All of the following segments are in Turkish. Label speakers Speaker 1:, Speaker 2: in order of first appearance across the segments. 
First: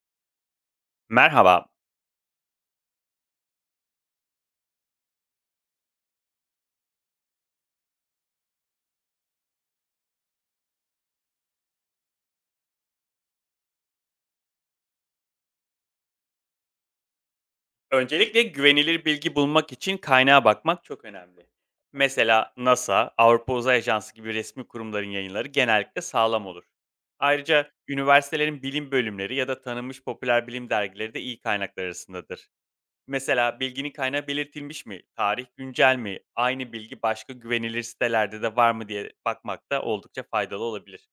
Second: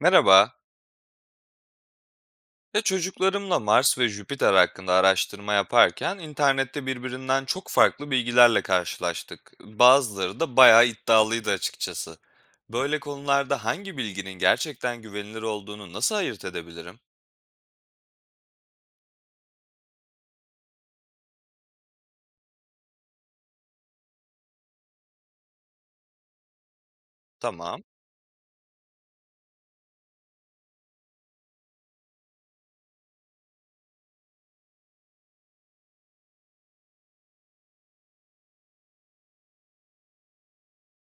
Speaker 1: Merhaba.
Speaker 2: Merhaba.
Speaker 1: Ya çocuklarımla Mars ve Jüpiter hakkında araştırma yaparken internette birbirinden çok farklı bilgilerle karşılaştık. Bazıları da bayağı iddialıydı açıkçası. Böyle konularda hangi bilginin gerçekten güvenilir olduğunu nasıl ayırt edebilirim?
Speaker 2: Öncelikle güvenilir bilgi bulmak için kaynağa bakmak çok önemli. Mesela NASA, Avrupa Uzay Ajansı gibi resmi kurumların yayınları genellikle sağlam olur. Ayrıca
Speaker 1: Tamam,
Speaker 2: üniversitelerin bilim bölümleri ya da tanınmış popüler bilim dergileri de iyi kaynaklar arasındadır. Mesela bilginin kaynağı belirtilmiş mi, tarih güncel mi, aynı bilgi başka güvenilir sitelerde de var mı diye bakmak da oldukça faydalı olabilir.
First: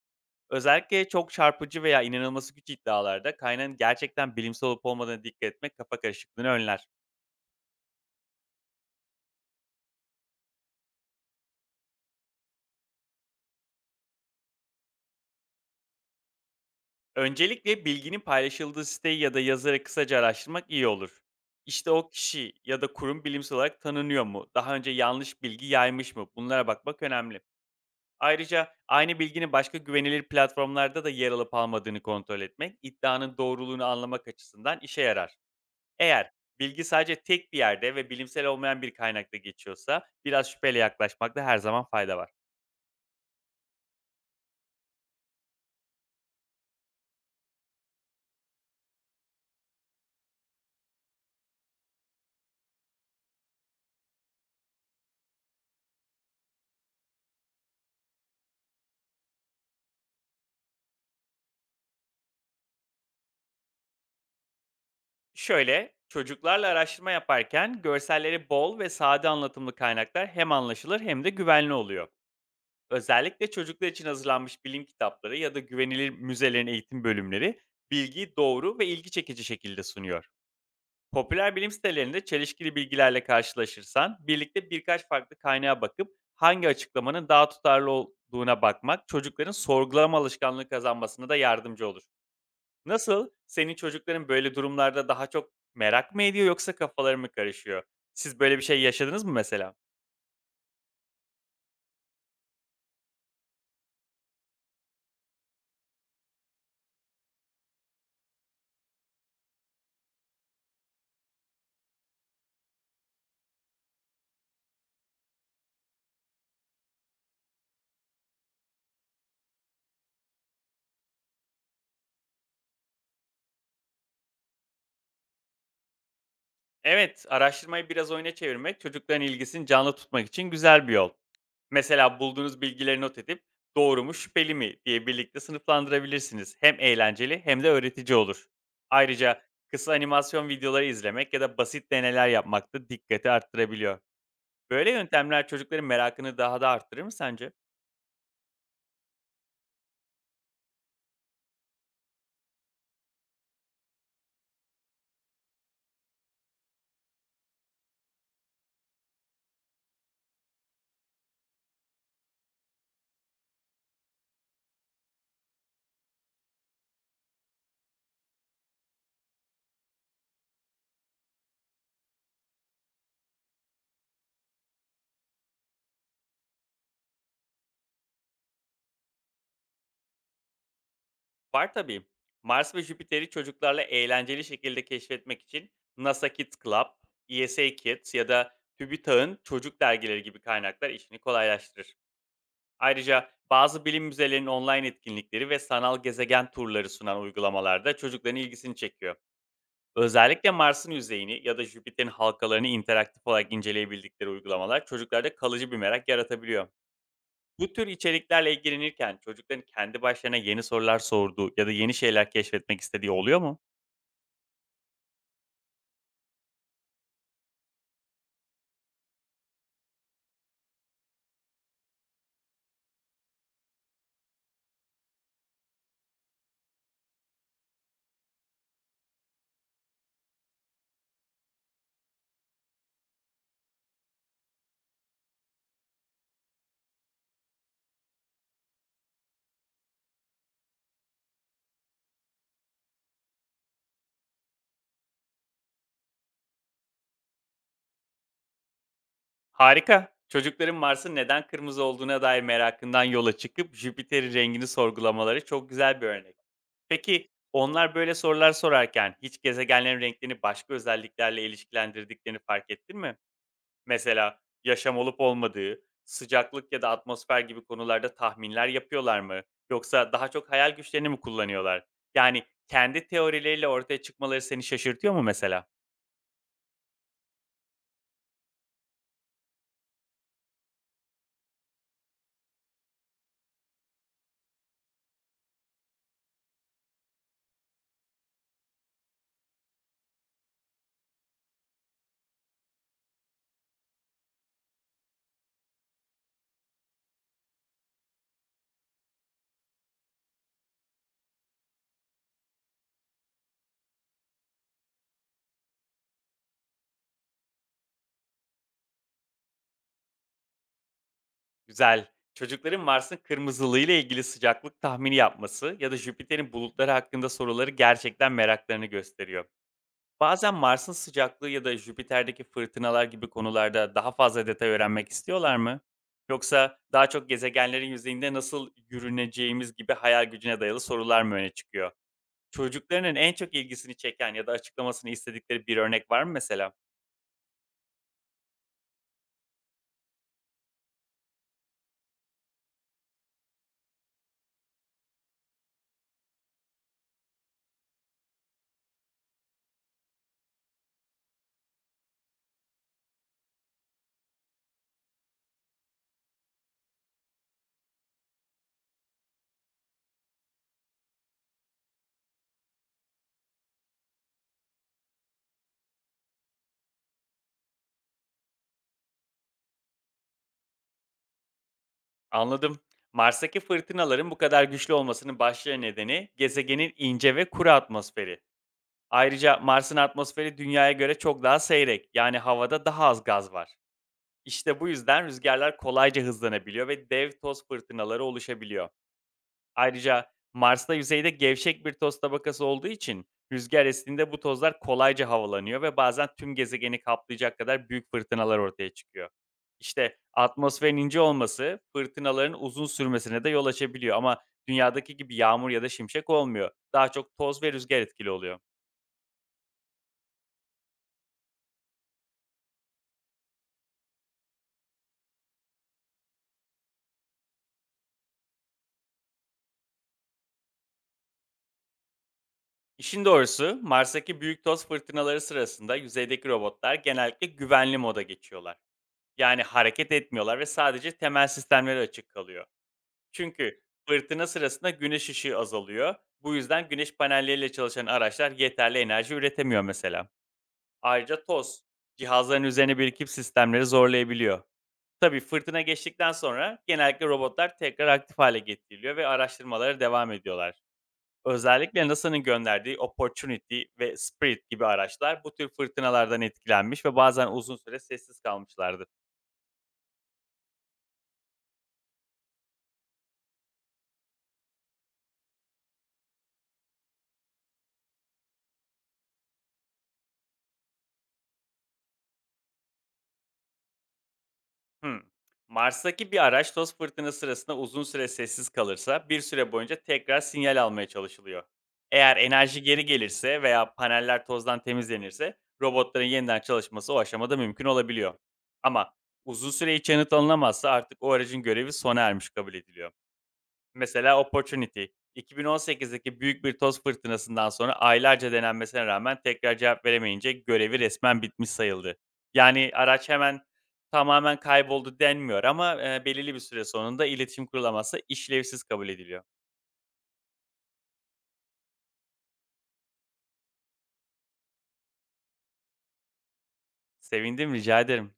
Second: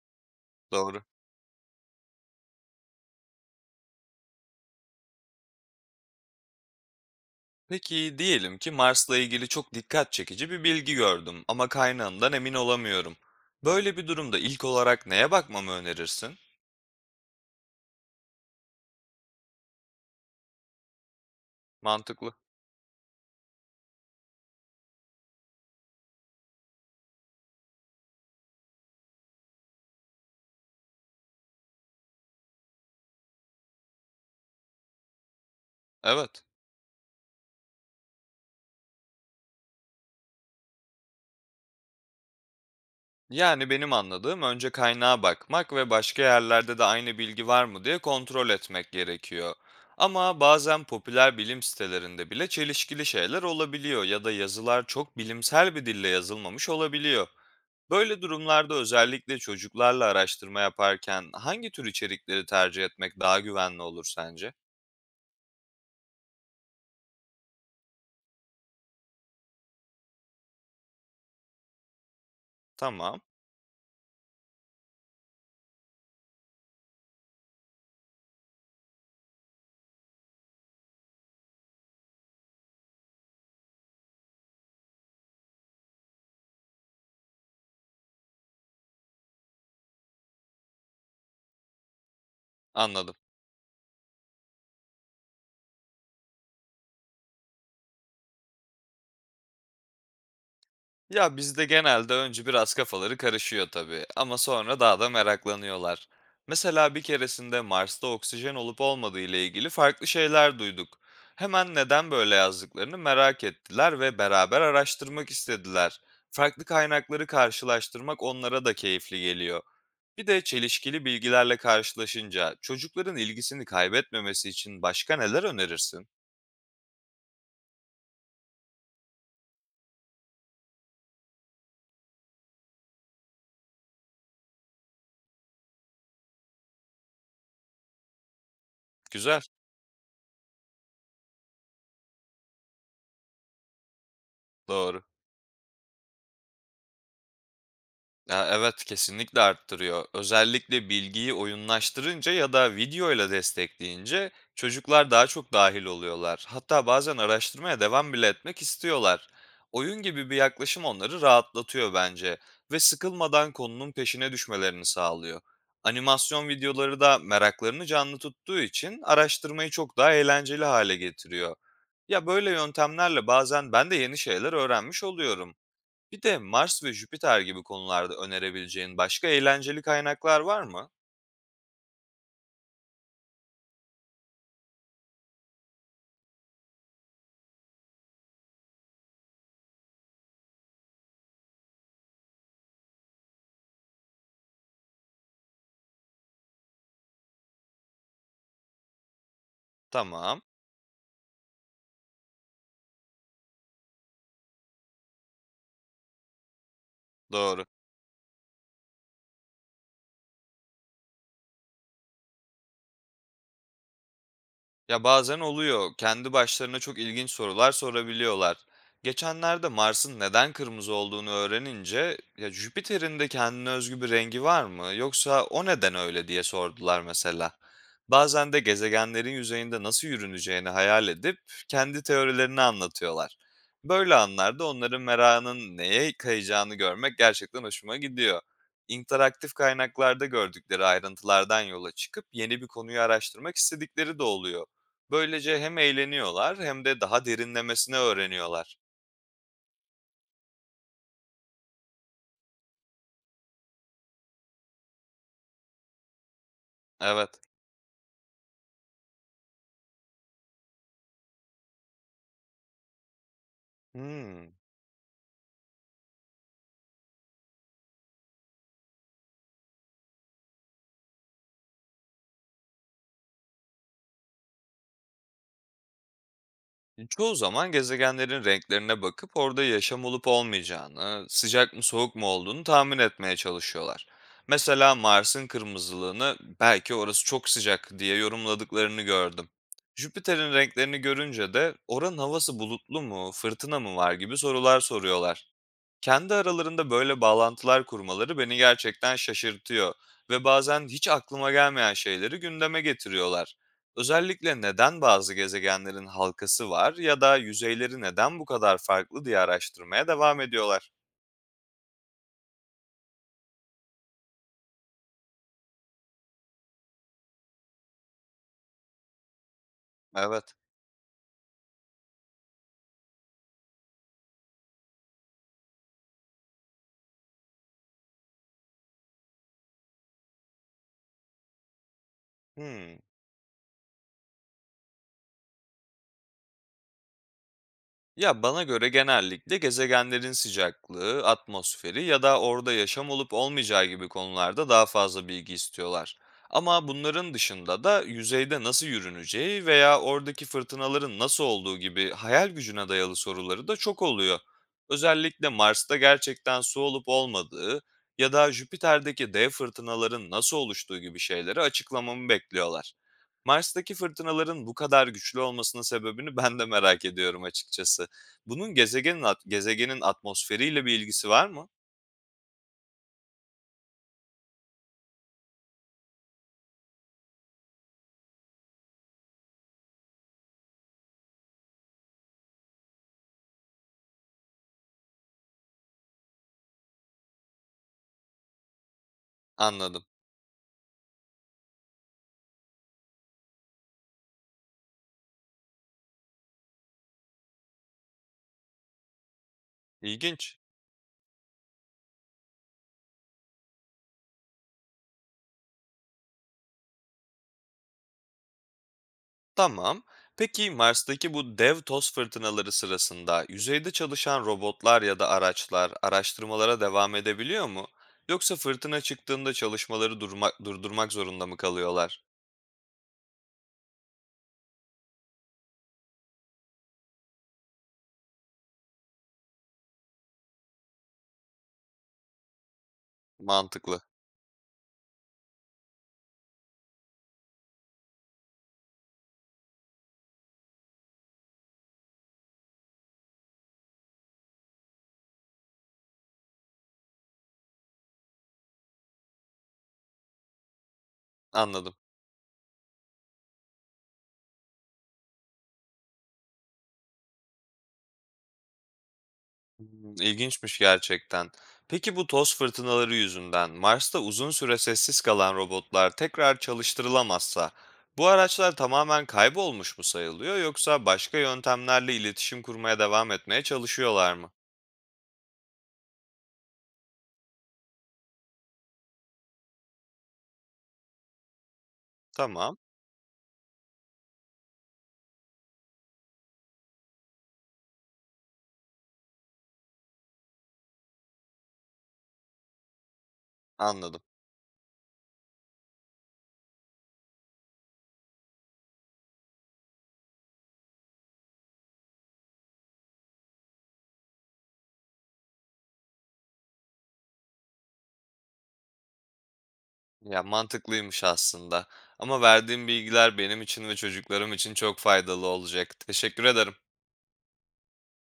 Speaker 1: doğru.
Speaker 2: Özellikle çok çarpıcı veya inanılması güç iddialarda kaynağın gerçekten bilimsel olup olmadığına dikkat etmek kafa karışıklığını önler.
Speaker 1: Peki diyelim ki Mars'la ilgili çok dikkat çekici bir bilgi gördüm ama kaynağından emin olamıyorum. Böyle bir durumda ilk olarak neye bakmamı önerirsin?
Speaker 2: Öncelikle bilginin paylaşıldığı siteyi ya da yazarı kısaca araştırmak iyi olur. İşte o
Speaker 1: Mantıklı.
Speaker 2: kişi ya da kurum bilimsel olarak tanınıyor mu? Daha önce yanlış bilgi yaymış mı? Bunlara bakmak önemli. Ayrıca aynı bilginin başka güvenilir platformlarda da yer alıp almadığını kontrol etmek iddianın doğruluğunu anlamak açısından işe yarar. Eğer
Speaker 1: Evet.
Speaker 2: bilgi sadece tek bir yerde ve bilimsel olmayan bir kaynakta geçiyorsa biraz şüpheyle yaklaşmakta her zaman fayda var.
Speaker 1: Yani benim anladığım önce kaynağa bakmak ve başka yerlerde de aynı bilgi var mı diye kontrol etmek gerekiyor. Ama bazen popüler bilim sitelerinde bile çelişkili şeyler olabiliyor ya da yazılar çok bilimsel bir dille yazılmamış olabiliyor. Böyle durumlarda özellikle çocuklarla araştırma yaparken hangi tür içerikleri tercih etmek daha güvenli olur sence?
Speaker 2: Şöyle, çocuklarla araştırma yaparken görselleri bol ve sade anlatımlı kaynaklar hem anlaşılır hem de güvenli oluyor.
Speaker 1: Tamam,
Speaker 2: Özellikle çocuklar için hazırlanmış bilim kitapları ya da güvenilir müzelerin eğitim bölümleri bilgiyi doğru ve ilgi çekici şekilde sunuyor. Popüler bilim sitelerinde çelişkili bilgilerle karşılaşırsan, birlikte birkaç farklı kaynağa bakıp hangi açıklamanın daha tutarlı olduğuna bakmak çocukların sorgulama alışkanlığı kazanmasına da yardımcı olur.
Speaker 1: anladım.
Speaker 2: Nasıl? Senin çocukların böyle durumlarda daha çok merak mı ediyor yoksa kafaları mı karışıyor? Siz böyle bir şey yaşadınız mı mesela?
Speaker 1: Ya bizde genelde önce biraz kafaları karışıyor tabii ama sonra daha da meraklanıyorlar. Mesela bir keresinde Mars'ta oksijen olup olmadığı ile ilgili farklı şeyler duyduk. Hemen neden böyle yazdıklarını merak ettiler ve beraber araştırmak istediler. Farklı kaynakları karşılaştırmak onlara da keyifli geliyor. Bir de çelişkili bilgilerle karşılaşınca çocukların ilgisini kaybetmemesi için başka neler önerirsin?
Speaker 2: Evet, araştırmayı biraz oyuna çevirmek çocukların ilgisini canlı tutmak için güzel bir yol. Mesela bulduğunuz bilgileri not edip "Doğru mu, şüpheli mi?" diye birlikte sınıflandırabilirsiniz. Hem eğlenceli hem de öğretici olur.
Speaker 1: Güzel,
Speaker 2: Ayrıca kısa animasyon videoları izlemek ya da basit deneler yapmak da dikkati arttırabiliyor. Böyle
Speaker 1: doğru.
Speaker 2: yöntemler çocukların merakını daha da arttırır mı sence?
Speaker 1: Ya, evet, kesinlikle arttırıyor. Özellikle bilgiyi oyunlaştırınca ya da videoyla destekleyince çocuklar daha çok dahil oluyorlar. Hatta bazen araştırmaya devam bile etmek istiyorlar. Oyun gibi bir yaklaşım onları rahatlatıyor bence ve sıkılmadan konunun peşine düşmelerini sağlıyor. Animasyon videoları da meraklarını canlı tuttuğu için araştırmayı çok daha eğlenceli hale getiriyor. Ya, böyle yöntemlerle bazen ben de yeni şeyler öğrenmiş oluyorum. Bir de Mars ve Jüpiter gibi konularda önerebileceğin başka eğlenceli kaynaklar var mı?
Speaker 2: Var tabii. Mars ve Jüpiter'i çocuklarla eğlenceli şekilde keşfetmek için NASA Kids Club, ESA Kids ya da TÜBİTAK'ın çocuk dergileri gibi kaynaklar işini kolaylaştırır. Ayrıca bazı bilim müzelerinin online etkinlikleri ve sanal gezegen turları sunan uygulamalarda çocukların ilgisini çekiyor.
Speaker 1: Tamam,
Speaker 2: Özellikle Mars'ın yüzeyini ya da Jüpiter'in halkalarını interaktif olarak inceleyebildikleri uygulamalar çocuklarda kalıcı bir merak yaratabiliyor.
Speaker 1: doğru.
Speaker 2: Bu tür içeriklerle ilgilenirken çocukların kendi başlarına yeni sorular sorduğu ya da yeni şeyler keşfetmek istediği oluyor mu?
Speaker 1: Ya bazen oluyor. Kendi başlarına çok ilginç sorular sorabiliyorlar. Geçenlerde Mars'ın neden kırmızı olduğunu öğrenince, ya Jüpiter'in de kendine özgü bir rengi var mı? Yoksa o neden öyle diye sordular mesela. Bazen de gezegenlerin yüzeyinde nasıl yürüneceğini hayal edip kendi teorilerini anlatıyorlar. Böyle anlarda onların merakının neye kayacağını görmek gerçekten hoşuma gidiyor. İnteraktif kaynaklarda gördükleri ayrıntılardan yola çıkıp yeni bir konuyu araştırmak istedikleri de oluyor. Böylece hem eğleniyorlar hem de daha derinlemesine öğreniyorlar.
Speaker 2: Harika. Çocukların Mars'ın neden kırmızı olduğuna dair merakından yola çıkıp Jüpiter'in rengini sorgulamaları çok güzel bir örnek. Peki
Speaker 1: Evet.
Speaker 2: onlar böyle sorular sorarken hiç gezegenlerin renklerini başka özelliklerle ilişkilendirdiklerini fark ettin mi? Mesela
Speaker 1: Hmm,
Speaker 2: yaşam olup olmadığı, sıcaklık ya da atmosfer gibi konularda tahminler yapıyorlar mı? Yoksa daha çok hayal güçlerini mi kullanıyorlar? Yani kendi teorileriyle ortaya çıkmaları seni şaşırtıyor mu mesela?
Speaker 1: Çoğu zaman gezegenlerin renklerine bakıp orada yaşam olup olmayacağını, sıcak mı soğuk mu olduğunu tahmin etmeye çalışıyorlar. Mesela Mars'ın kırmızılığını belki orası çok sıcak diye yorumladıklarını gördüm. Jüpiter'in renklerini görünce de oranın havası bulutlu mu, fırtına mı var gibi sorular soruyorlar. Kendi aralarında böyle bağlantılar kurmaları beni gerçekten şaşırtıyor ve bazen hiç aklıma gelmeyen şeyleri gündeme getiriyorlar. Özellikle neden bazı gezegenlerin halkası var ya da yüzeyleri neden bu kadar farklı diye araştırmaya devam ediyorlar.
Speaker 2: Güzel. Çocukların Mars'ın kırmızılığıyla ilgili sıcaklık tahmini yapması ya da Jüpiter'in bulutları hakkında soruları gerçekten meraklarını gösteriyor. Bazen
Speaker 1: Evet.
Speaker 2: Mars'ın sıcaklığı ya da Jüpiter'deki fırtınalar gibi konularda daha fazla detay öğrenmek istiyorlar mı? Yoksa daha çok gezegenlerin yüzeyinde nasıl yürüneceğimiz gibi hayal gücüne dayalı sorular mı öne çıkıyor?
Speaker 1: Hmm.
Speaker 2: Çocuklarının en çok ilgisini çeken ya da açıklamasını istedikleri bir örnek var mı mesela?
Speaker 1: Ya bana göre genellikle gezegenlerin sıcaklığı, atmosferi ya da orada yaşam olup olmayacağı gibi konularda daha fazla bilgi istiyorlar. Ama bunların dışında da yüzeyde nasıl yürüneceği veya oradaki fırtınaların nasıl olduğu gibi hayal gücüne dayalı soruları da çok oluyor. Özellikle Mars'ta gerçekten su olup olmadığı ya da Jüpiter'deki dev fırtınaların nasıl oluştuğu gibi şeyleri açıklamamı bekliyorlar. Mars'taki fırtınaların bu kadar güçlü olmasının sebebini ben de merak ediyorum açıkçası. Bunun gezegenin atmosferiyle bir ilgisi var mı?
Speaker 2: Anladım. Mars'taki fırtınaların bu kadar güçlü olmasının başlıca nedeni gezegenin ince ve kuru atmosferi. Ayrıca Mars'ın atmosferi Dünya'ya göre çok daha seyrek, yani havada daha az gaz var. İşte bu yüzden rüzgarlar kolayca hızlanabiliyor ve dev toz fırtınaları oluşabiliyor.
Speaker 1: Anladım.
Speaker 2: Ayrıca Mars'ta yüzeyde gevşek bir toz tabakası olduğu için rüzgar estiğinde bu tozlar kolayca havalanıyor ve bazen tüm gezegeni kaplayacak kadar büyük fırtınalar ortaya çıkıyor. İşte
Speaker 1: İlginç.
Speaker 2: atmosferin ince olması fırtınaların uzun sürmesine de yol açabiliyor ama dünyadaki gibi yağmur ya da şimşek olmuyor. Daha çok toz ve rüzgar etkili oluyor.
Speaker 1: Tamam. Peki Mars'taki bu dev toz fırtınaları sırasında yüzeyde çalışan robotlar ya da araçlar araştırmalara devam edebiliyor mu? Yoksa fırtına çıktığında çalışmaları durdurmak zorunda mı kalıyorlar?
Speaker 2: İşin doğrusu Mars'taki büyük toz fırtınaları sırasında yüzeydeki robotlar genellikle güvenli moda geçiyorlar. Yani hareket etmiyorlar ve sadece temel sistemleri açık kalıyor. Çünkü
Speaker 1: Mantıklı.
Speaker 2: fırtına sırasında güneş ışığı azalıyor. Bu yüzden güneş panelleriyle çalışan araçlar yeterli enerji üretemiyor mesela. Ayrıca toz cihazların üzerine birikip sistemleri zorlayabiliyor. Tabii fırtına geçtikten sonra genellikle robotlar tekrar aktif hale getiriliyor ve araştırmalara devam ediyorlar.
Speaker 1: Anladım.
Speaker 2: Özellikle NASA'nın gönderdiği Opportunity ve Spirit gibi araçlar bu tür fırtınalardan etkilenmiş ve bazen uzun süre sessiz kalmışlardı.
Speaker 1: Hımm, ilginçmiş gerçekten. Peki bu toz fırtınaları yüzünden Mars'ta uzun süre sessiz kalan robotlar tekrar çalıştırılamazsa bu araçlar tamamen kaybolmuş mu sayılıyor yoksa başka yöntemlerle iletişim kurmaya devam etmeye çalışıyorlar mı?
Speaker 2: Hımm. Mars'taki bir araç toz fırtınası sırasında uzun süre sessiz kalırsa bir süre boyunca tekrar sinyal almaya çalışılıyor. Eğer
Speaker 1: Tamam,
Speaker 2: enerji geri gelirse veya paneller tozdan temizlenirse robotların yeniden çalışması o aşamada mümkün olabiliyor. Ama uzun süre hiç yanıt alınamazsa artık o aracın görevi sona ermiş kabul ediliyor.
Speaker 1: anladım.
Speaker 2: Mesela Opportunity. 2018'deki büyük bir toz fırtınasından sonra aylarca denenmesine rağmen tekrar cevap veremeyince görevi resmen bitmiş sayıldı. Yani araç hemen tamamen kayboldu denmiyor ama, belirli bir süre sonunda iletişim kurulamazsa işlevsiz kabul ediliyor.
Speaker 1: Ya mantıklıymış aslında ama verdiğim bilgiler benim için ve çocuklarım için çok faydalı olacak. Teşekkür ederim.
Speaker 2: Sevindim, rica ederim.